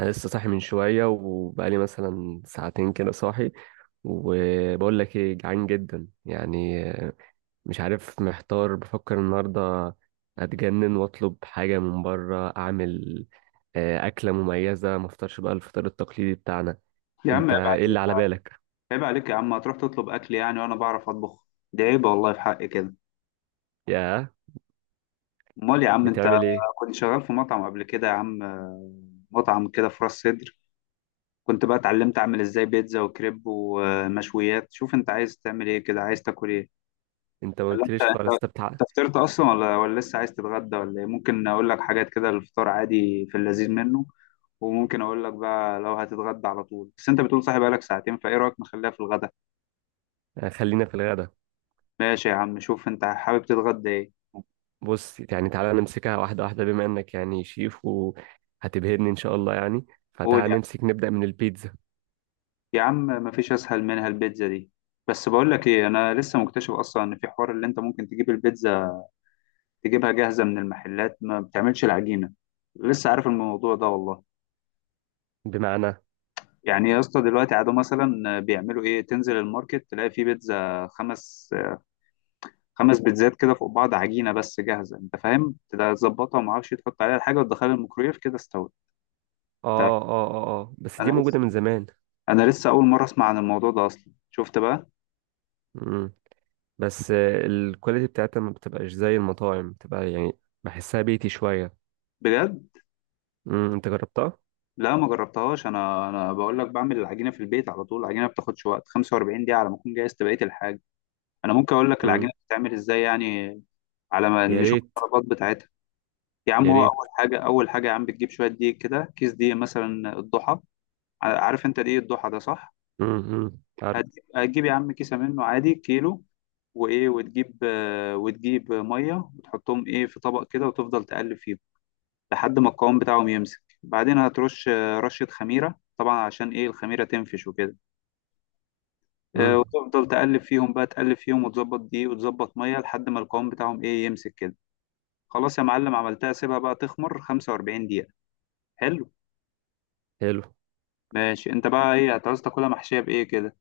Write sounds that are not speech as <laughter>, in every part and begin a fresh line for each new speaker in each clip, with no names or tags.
انا لسه صاحي من شويه، وبقالي مثلا ساعتين كده صاحي. وبقول لك ايه، جعان جدا، يعني مش عارف، محتار، بفكر النهارده اتجنن واطلب حاجه من بره، اعمل اكله مميزه، ما افطرش بقى الفطار التقليدي بتاعنا.
يا عم،
انت
عيب
ايه
عليك.
اللي على بالك؟
عيب عليك يا عم، هتروح تطلب اكل يعني وانا بعرف اطبخ. دي عيب والله في حقي كده.
يا
امال يا عم انت؟
بتعمل ايه؟
كنت شغال في مطعم قبل كده يا عم. مطعم كده في راس سدر. كنت بقى اتعلمت اعمل ازاي بيتزا وكريب ومشويات. شوف انت عايز تعمل ايه كده، عايز تاكل ايه؟
انت ما
ولا انت
قلتليش
انت
خالص. طب تعال.
أنت فطرت اصلا ولا لسه عايز تتغدى ولا ايه؟ ممكن اقول لك حاجات كده للفطار عادي، في اللذيذ منه. وممكن اقول لك بقى لو هتتغدى على طول، بس انت بتقول صاحي بقالك ساعتين، فايه رايك نخليها في الغدا؟
آه، خلينا في الغدا.
ماشي يا عم، شوف انت حابب تتغدى ايه؟
بص، يعني تعالى نمسكها واحده واحده، بما انك يعني شيف وهتبهرني ان شاء الله، يعني
قول.
فتعال
يا
نمسك نبدا من البيتزا.
يا عم مفيش اسهل منها البيتزا دي. بس بقول لك ايه، انا لسه مكتشف اصلا ان في حوار اللي انت ممكن تجيب البيتزا، تجيبها جاهزه من المحلات ما بتعملش العجينه. لسه عارف الموضوع ده والله.
بمعنى؟ اه،
يعني يا اسطى دلوقتي عادوا مثلا بيعملوا ايه؟ تنزل الماركت تلاقي في بيتزا، خمس بيتزات كده فوق بعض، عجينه بس جاهزه، انت فاهم، تبقى تظبطها وما اعرفش تحط عليها الحاجه وتدخلها الميكرويف كده استوت. أنت-
اه، اه، اه، بس
انا
دي
لسه
موجودة من زمان.
انا لسه اول مره اسمع عن الموضوع ده اصلا. شفت بقى؟
مم. بس الكواليتي بتاعتها ما بتبقاش زي المطاعم، بتبقى يعني بحسها بيتي شوية.
بجد؟
مم. انت جربتها؟
لا ما جربتهاش. انا بقول لك بعمل العجينه في البيت على طول. العجينه ما بتاخدش وقت 45 دقيقه على ما اكون جهزت بقيه الحاجه. انا ممكن اقول لك العجينه
مم.
بتتعمل ازاي يعني، على ما
يا
نشوف
ريت.
الطلبات بتاعتها. يا عم،
يا
هو اول
ريت.
حاجه اول حاجه يا عم بتجيب شويه دقيق كده، كيس دقيق مثلا الضحى. عارف انت دقيق الضحى ده صح؟
مم. مم. عارف.
هت- هتجيب يا عم كيسه منه عادي كيلو، وايه، وتجيب ميه وتحطهم ايه في طبق كده وتفضل تقلب فيهم لحد ما القوام بتاعهم يمسك. بعدين هترش رشه خميره طبعا، عشان ايه؟ الخميره تنفش وكده.
مم.
وتفضل تقلب فيهم بقى تقلب فيهم، وتظبط دقيق وتظبط ميه لحد ما القوام بتاعهم ايه، يمسك كده. خلاص يا معلم، عملتها سيبها بقى تخمر 45 دقيقة. حلو.
حلو.
ماشي، انت بقى ايه هتعوز؟ تاكلها محشية بايه كده؟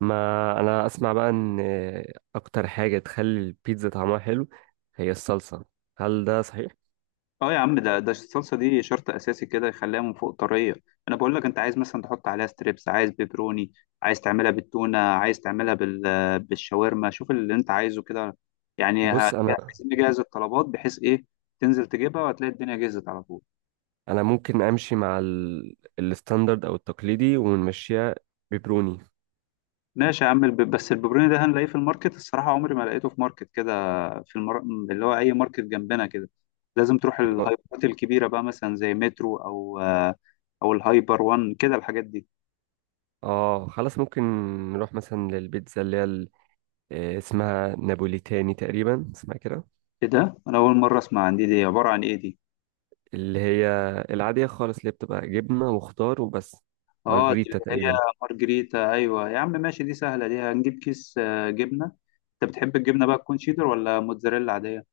ما انا اسمع بقى ان اكتر حاجة تخلي البيتزا طعمها حلو هي الصلصة. هل ده صحيح؟
اه يا عم، ده الصلصة دي شرط اساسي كده، يخليها من فوق طرية. انا بقول لك، انت عايز مثلا تحط عليها ستريبس، عايز بيبروني، عايز تعملها بالتونة، عايز تعملها بالشاورما. شوف اللي انت عايزه كده. يعني
بص، انا
عايزين نجهز الطلبات بحيث ايه؟ تنزل تجيبها وهتلاقي الدنيا جهزت على طول.
انا ممكن امشي مع الستاندرد او التقليدي ونمشيها. بيبروني.
ماشي يا عم، بس الببروني ده هنلاقيه في الماركت؟ الصراحة عمري ما لقيته في ماركت كده، في المر... اللي هو أي ماركت جنبنا كده. لازم تروح الهايبرات الكبيرة بقى، مثلا زي مترو أو الهايبر وان كده الحاجات دي.
اه، خلاص ممكن. نروح مثلا للبيتزا اللي هي اسمها نابوليتاني تقريبا، اسمها كده.
إيه ده؟ أنا أول مرة أسمع عن دي. دي عبارة عن إيه دي؟
اللي هي العادية خالص، اللي بتبقى جبنة وخضار وبس،
آه، دي
مارجريتا
اللي هي
تقريبا.
مارجريتا. أيوة يا عم ماشي، دي سهلة، دي هنجيب كيس جبنة. أنت بتحب الجبنة بقى تكون شيدر ولا موتزاريلا عادية؟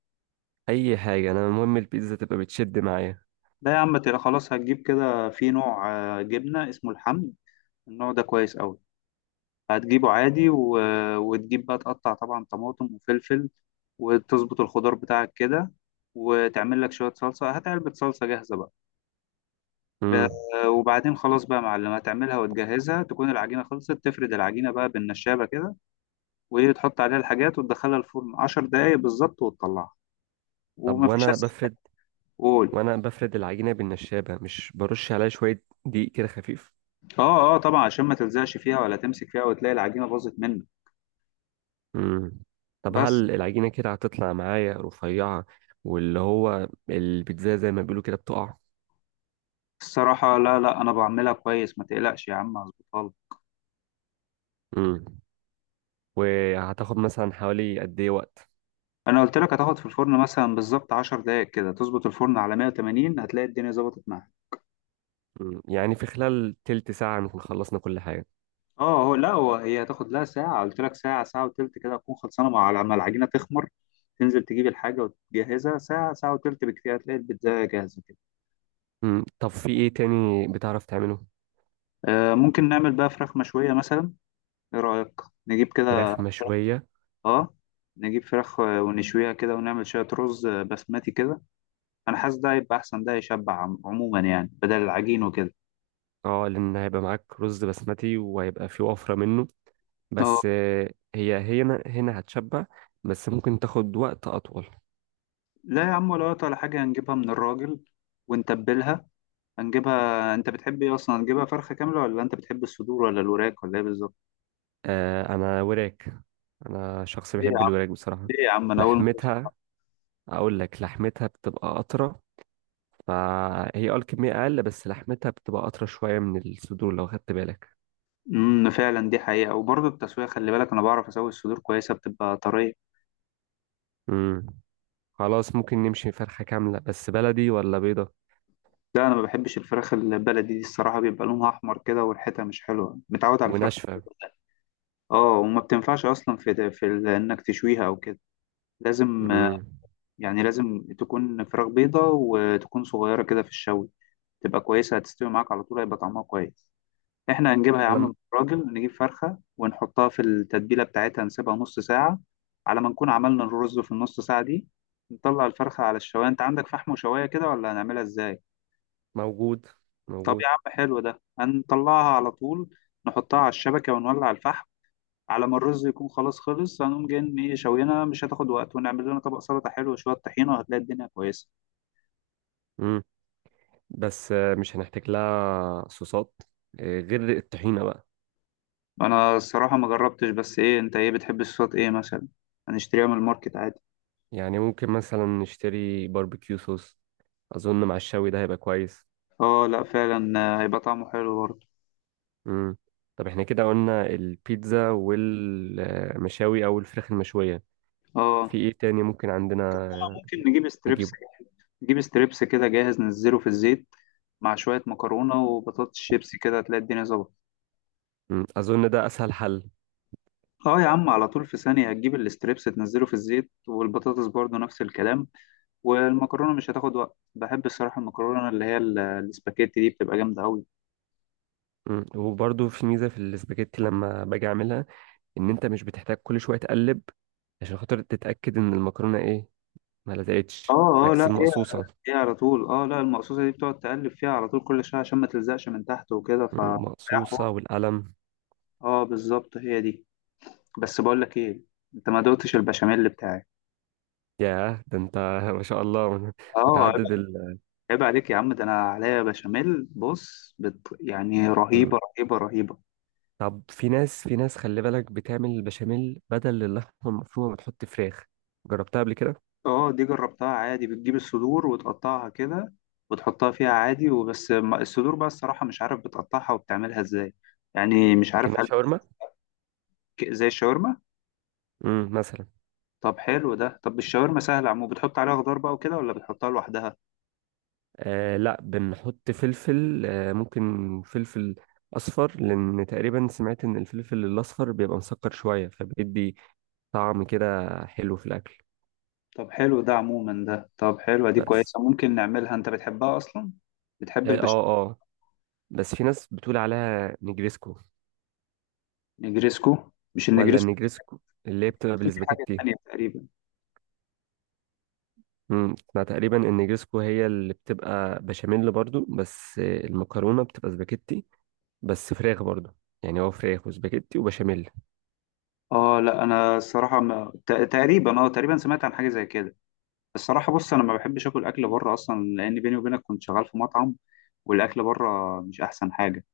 أي حاجة، أنا المهم البيتزا تبقى بتشد معايا.
لا يا عم، تلا خلاص هتجيب كده في نوع جبنة اسمه الحمد. النوع ده كويس أوي. هتجيبه عادي وتجيب بقى تقطع طبعا طماطم وفلفل، وتظبط الخضار بتاعك كده. وتعمل لك شوية صلصة، هات علبة صلصة جاهزة بقى. ب-
امم.
وبعدين خلاص بقى يا معلم، هتعملها وتجهزها تكون العجينة خلصت، تفرد العجينة بقى بالنشابة كده، وتحط عليها الحاجات وتدخلها الفرن 10 دقايق بالظبط وتطلعها.
طب،
ومفيش
وأنا
أسهل.
بفرد
قول.
وأنا بفرد العجينة بالنشابة، مش برش عليها شوية دقيق كده خفيف؟
اه، اه، طبعا عشان ما تلزقش فيها ولا تمسك فيها وتلاقي العجينة باظت منك.
امم. طب
بس
هل العجينة كده هتطلع معايا رفيعة، واللي هو البيتزا زي ما بيقولوا كده بتقع؟
الصراحة، لا، لا، أنا بعملها كويس، ما تقلقش يا عم هظبطها لك.
امم. وهتاخد مثلا حوالي قد ايه وقت؟
انا قلت لك هتاخد في الفرن مثلا بالظبط 10 دقائق، كده تظبط الفرن على 180، هتلاقي الدنيا ظبطت معاك.
مم. يعني في خلال تلت ساعة نكون خلصنا كل حاجة؟
اه، هو لا، هي هتاخد لها ساعه، قلت لك ساعه. ساعه وتلت كده هتكون خلصانه، مع لما العجينه تخمر تنزل تجيب الحاجه وتجهزها، ساعه، ساعه وتلت بكتير هتلاقي البيتزا جاهزه كده.
مم. طب في ايه تاني بتعرف تعمله؟
آه، ممكن نعمل بقى فراخ مشويه مثلا. ايه رايك؟ نجيب كده.
فراخ مشوية؟
اه، نجيب فراخ ونشويها كده ونعمل شويه رز بسمتي كده. انا حاسس ده هيبقى احسن، ده يشبع عموما يعني، بدل العجين وكده.
اه، لان هيبقى معاك رز بسمتي وهيبقى في وفرة منه.
اه
بس هي هنا، هنا هتشبع. بس ممكن تاخد وقت اطول.
لا يا عم، ولا وقت ولا حاجة، هنجيبها من الراجل ونتبلها. هنجيبها، أنت بتحب إيه أصلا، هنجيبها فرخة كاملة ولا أنت بتحب الصدور ولا الوراك ولا إيه بالظبط؟
آه، انا وراك. انا شخص
ليه يا
بيحب
عم؟
الوراك بصراحة.
ليه يا عم؟ أنا أول مرة أسمع.
لحمتها. اقول لك لحمتها بتبقى اطرى، فهي الكمية اقل، بس لحمتها بتبقى اطرى شوية من الصدور لو خدت بالك.
فعلا دي حقيقة، وبرضه التسوية خلي بالك، أنا بعرف أسوي الصدور كويسة بتبقى طرية.
مم. خلاص ممكن نمشي فرخة كاملة، بس بلدي ولا بيضة؟
لا، أنا ما بحبش الفراخ البلدي دي الصراحة، بيبقى لونها أحمر كده وريحتها مش حلوة، متعود على الفراخ.
وناشفة.
اه، وما بتنفعش اصلا في انك تشويها او كده. لازم.
امم.
يعني لازم تكون فراخ بيضة وتكون صغيرة كده في الشوي، تبقى كويسة هتستوي معاك على طول هيبقى طعمها كويس. احنا هنجيبها يا عم
لم
من الراجل، نجيب فرخة ونحطها في التتبيلة بتاعتها نسيبها نص ساعة، على ما نكون عملنا الرز في النص ساعة دي. نطلع الفرخة على الشواية. انت عندك فحم وشواية كده ولا هنعملها ازاي؟
موجود،
طب
موجود.
يا عم حلو، ده هنطلعها على طول. نحطها على الشبكة ونولع الفحم، على ما الرز يكون خلاص خلص هنقوم جايين ايه؟ شوينا مش هتاخد وقت، ونعمل لنا طبق سلطة حلو وشوية طحينة وهتلاقي الدنيا كويسة.
امم. بس مش هنحتاج لها صوصات غير الطحينة بقى؟
انا الصراحة ما جربتش، بس ايه، انت ايه بتحب الصوت ايه مثلا؟ هنشتريها من الماركت عادي.
يعني ممكن مثلا نشتري باربيكيو صوص. أظن مع الشوي ده هيبقى كويس.
اه لا فعلا، هيبقى طعمه حلو برضه.
امم. طب احنا كده قلنا البيتزا والمشاوي أو الفراخ المشوية. في
اه،
ايه تاني ممكن
ممكن بقى
عندنا؟
ممكن نجيب ستريبس.
نجيبه.
نجيب ستريبس كده جاهز ننزله في الزيت، مع شوية مكرونة وبطاطس شيبسي، كده هتلاقي الدنيا ظبطت.
مم. أظن ده أسهل حل.
اه يا عم، على طول في ثانية هتجيب الستريبس تنزله في الزيت، والبطاطس برضه نفس الكلام. والمكرونة مش هتاخد وقت. بحب الصراحة المكرونة اللي هي الاسباجيتي دي بتبقى جامدة أوي.
مم. وبرضه في ميزة في الاسباجيتي لما باجي أعملها، ان انت مش بتحتاج كل شويه تقلب عشان خاطر تتاكد ان المكرونه ايه، ما لزقتش،
اه، اه، لا
عكس
هي
المقصوصه.
هي على طول. اه لا، المقصوصة دي بتقعد تقلب فيها على طول كل شوية، عشان ما تلزقش من تحت وكده، ف
المقصوصه والقلم.
اه بالظبط، هي دي. بس بقول لك ايه، انت ما دقتش البشاميل بتاعي؟
ياه، ده انت <laughs> ما شاء الله
اه عيب.
متعدد.
عيب عليك يا عم، ده انا عليا بشاميل، بص يعني
مم.
رهيبه، رهيبه، رهيبه.
طب في ناس خلي بالك، بتعمل البشاميل بدل اللحمه المفرومه، بتحط فراخ. جربتها قبل كده؟
اه، دي جربتها عادي، بتجيب الصدور وتقطعها كده وتحطها فيها عادي وبس. الصدور بقى الصراحه مش عارف بتقطعها وبتعملها ازاي. يعني مش عارف
لكنها
هل
شاورما.
زي الشاورما.
امم، مثلا.
طب حلو ده، طب الشاورما سهله عمو، بتحط عليها خضار بقى وكده ولا بتحطها لوحدها؟
آه، لا، بنحط فلفل، ممكن فلفل أصفر، لأن تقريبا سمعت إن الفلفل الأصفر بيبقى مسكر شوية، فبيدي طعم كده حلو في الأكل.
طب حلو ده عموما ده، طب حلوه دي
بس.
كويسه، ممكن نعملها، انت بتحبها اصلا، بتحب
آه، آه،
البشاميل؟
آه. بس في ناس بتقول عليها نجريسكو.
نجريسكو؟ مش
ولا
النجريسكو؟
النجريسكو اللي هي بتبقى
في حاجة
بالسباجيتي.
تانية تقريبا.
امم، أنا تقريبا النجريسكو هي اللي بتبقى بشاميل برضو، بس المكرونة بتبقى سباجيتي، بس فراخ برضو، يعني هو فراخ وسباجيتي وبشاميل.
اه لا، انا الصراحة ما... تقريبا سمعت عن حاجة زي كده. الصراحة بص، انا ما بحبش اكل اكل بره اصلا، لان بيني وبينك كنت شغال في مطعم والاكل بره مش احسن حاجة،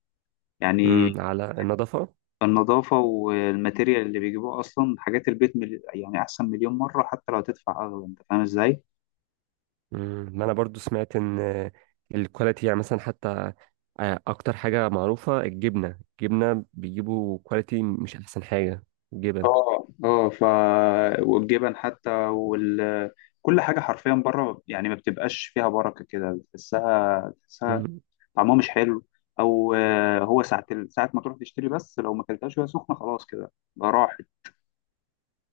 يعني.
امم، على النضافة.
النظافة والماتيريال اللي بيجيبوه اصلا، حاجات البيت يعني احسن مليون مرة، حتى لو هتدفع اغلى، انت فاهم ازاي؟
مم، ما انا برضو سمعت ان الكواليتي، يعني مثلا حتى اكتر حاجه معروفه الجبنه، الجبنه بيجيبوا كواليتي مش احسن حاجه. جبن.
اه، اه، ف والجبن حتى وال كل حاجة حرفيا بره يعني ما بتبقاش فيها بركة كده بتحسها.
مم.
طعمها مش حلو. او هو ساعه ساعه ما تروح تشتري، بس لو ما اكلتهاش وهي سخنه خلاص كده، ده راحت.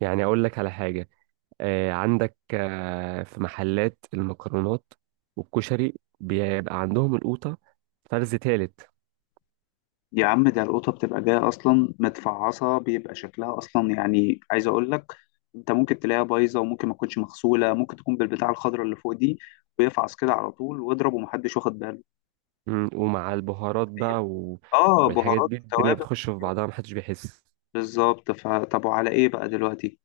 يعني اقول لك على حاجه، عندك في محلات المكرونات والكشري بيبقى عندهم القوطه فرز تالت.
يا عم، ده القطه بتبقى جايه اصلا متفعصه، بيبقى شكلها اصلا يعني، عايز اقول لك انت ممكن تلاقيها بايظه، وممكن ما تكونش مغسوله، ممكن تكون بالبتاع الخضراء اللي فوق دي، ويفعص كده على طول واضرب ومحدش واخد باله.
مم، ومع البهارات بقى،
اه،
والحاجات
بهارات
دي الدنيا
وتوابل.
بتخش في بعضها، محدش بيحس.
بالظبط، فطب وعلى ايه بقى دلوقتي؟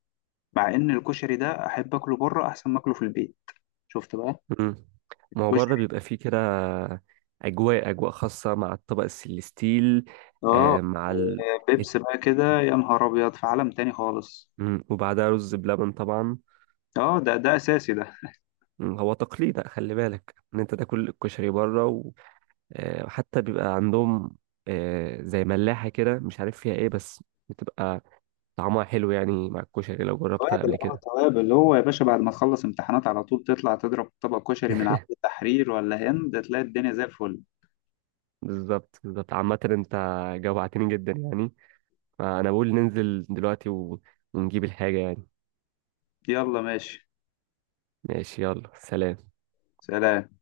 مع ان الكشري ده، احب اكله بره احسن ما اكله في البيت. شفت بقى.
مم. ما هو بره بيبقى فيه كده أجواء، أجواء خاصة مع الطبق السليستيل،
اه،
آه، مع ال... الت-
وبيبس بقى كده، يا نهار ابيض، في عالم تاني خالص.
وبعدها رز بلبن طبعا.
اه، ده اساسي ده.
مم. هو تقليد خلي بالك إن أنت تاكل الكشري بره، وحتى بيبقى عندهم زي ملاحة كده مش عارف فيها إيه، بس بتبقى طعمها حلو يعني مع الكشري لو جربتها قبل كده.
توابل، اللي هو يا باشا، بعد ما تخلص امتحانات على طول تطلع تضرب طبق كشري من عند التحرير ولا هند، تلاقي الدنيا زي الفل.
بالظبط، بالظبط. عامة أنت جوعتني جدا يعني، فأنا بقول ننزل دلوقتي ونجيب الحاجة يعني.
يلا ماشي.
ماشي، يلا، سلام.
سلام.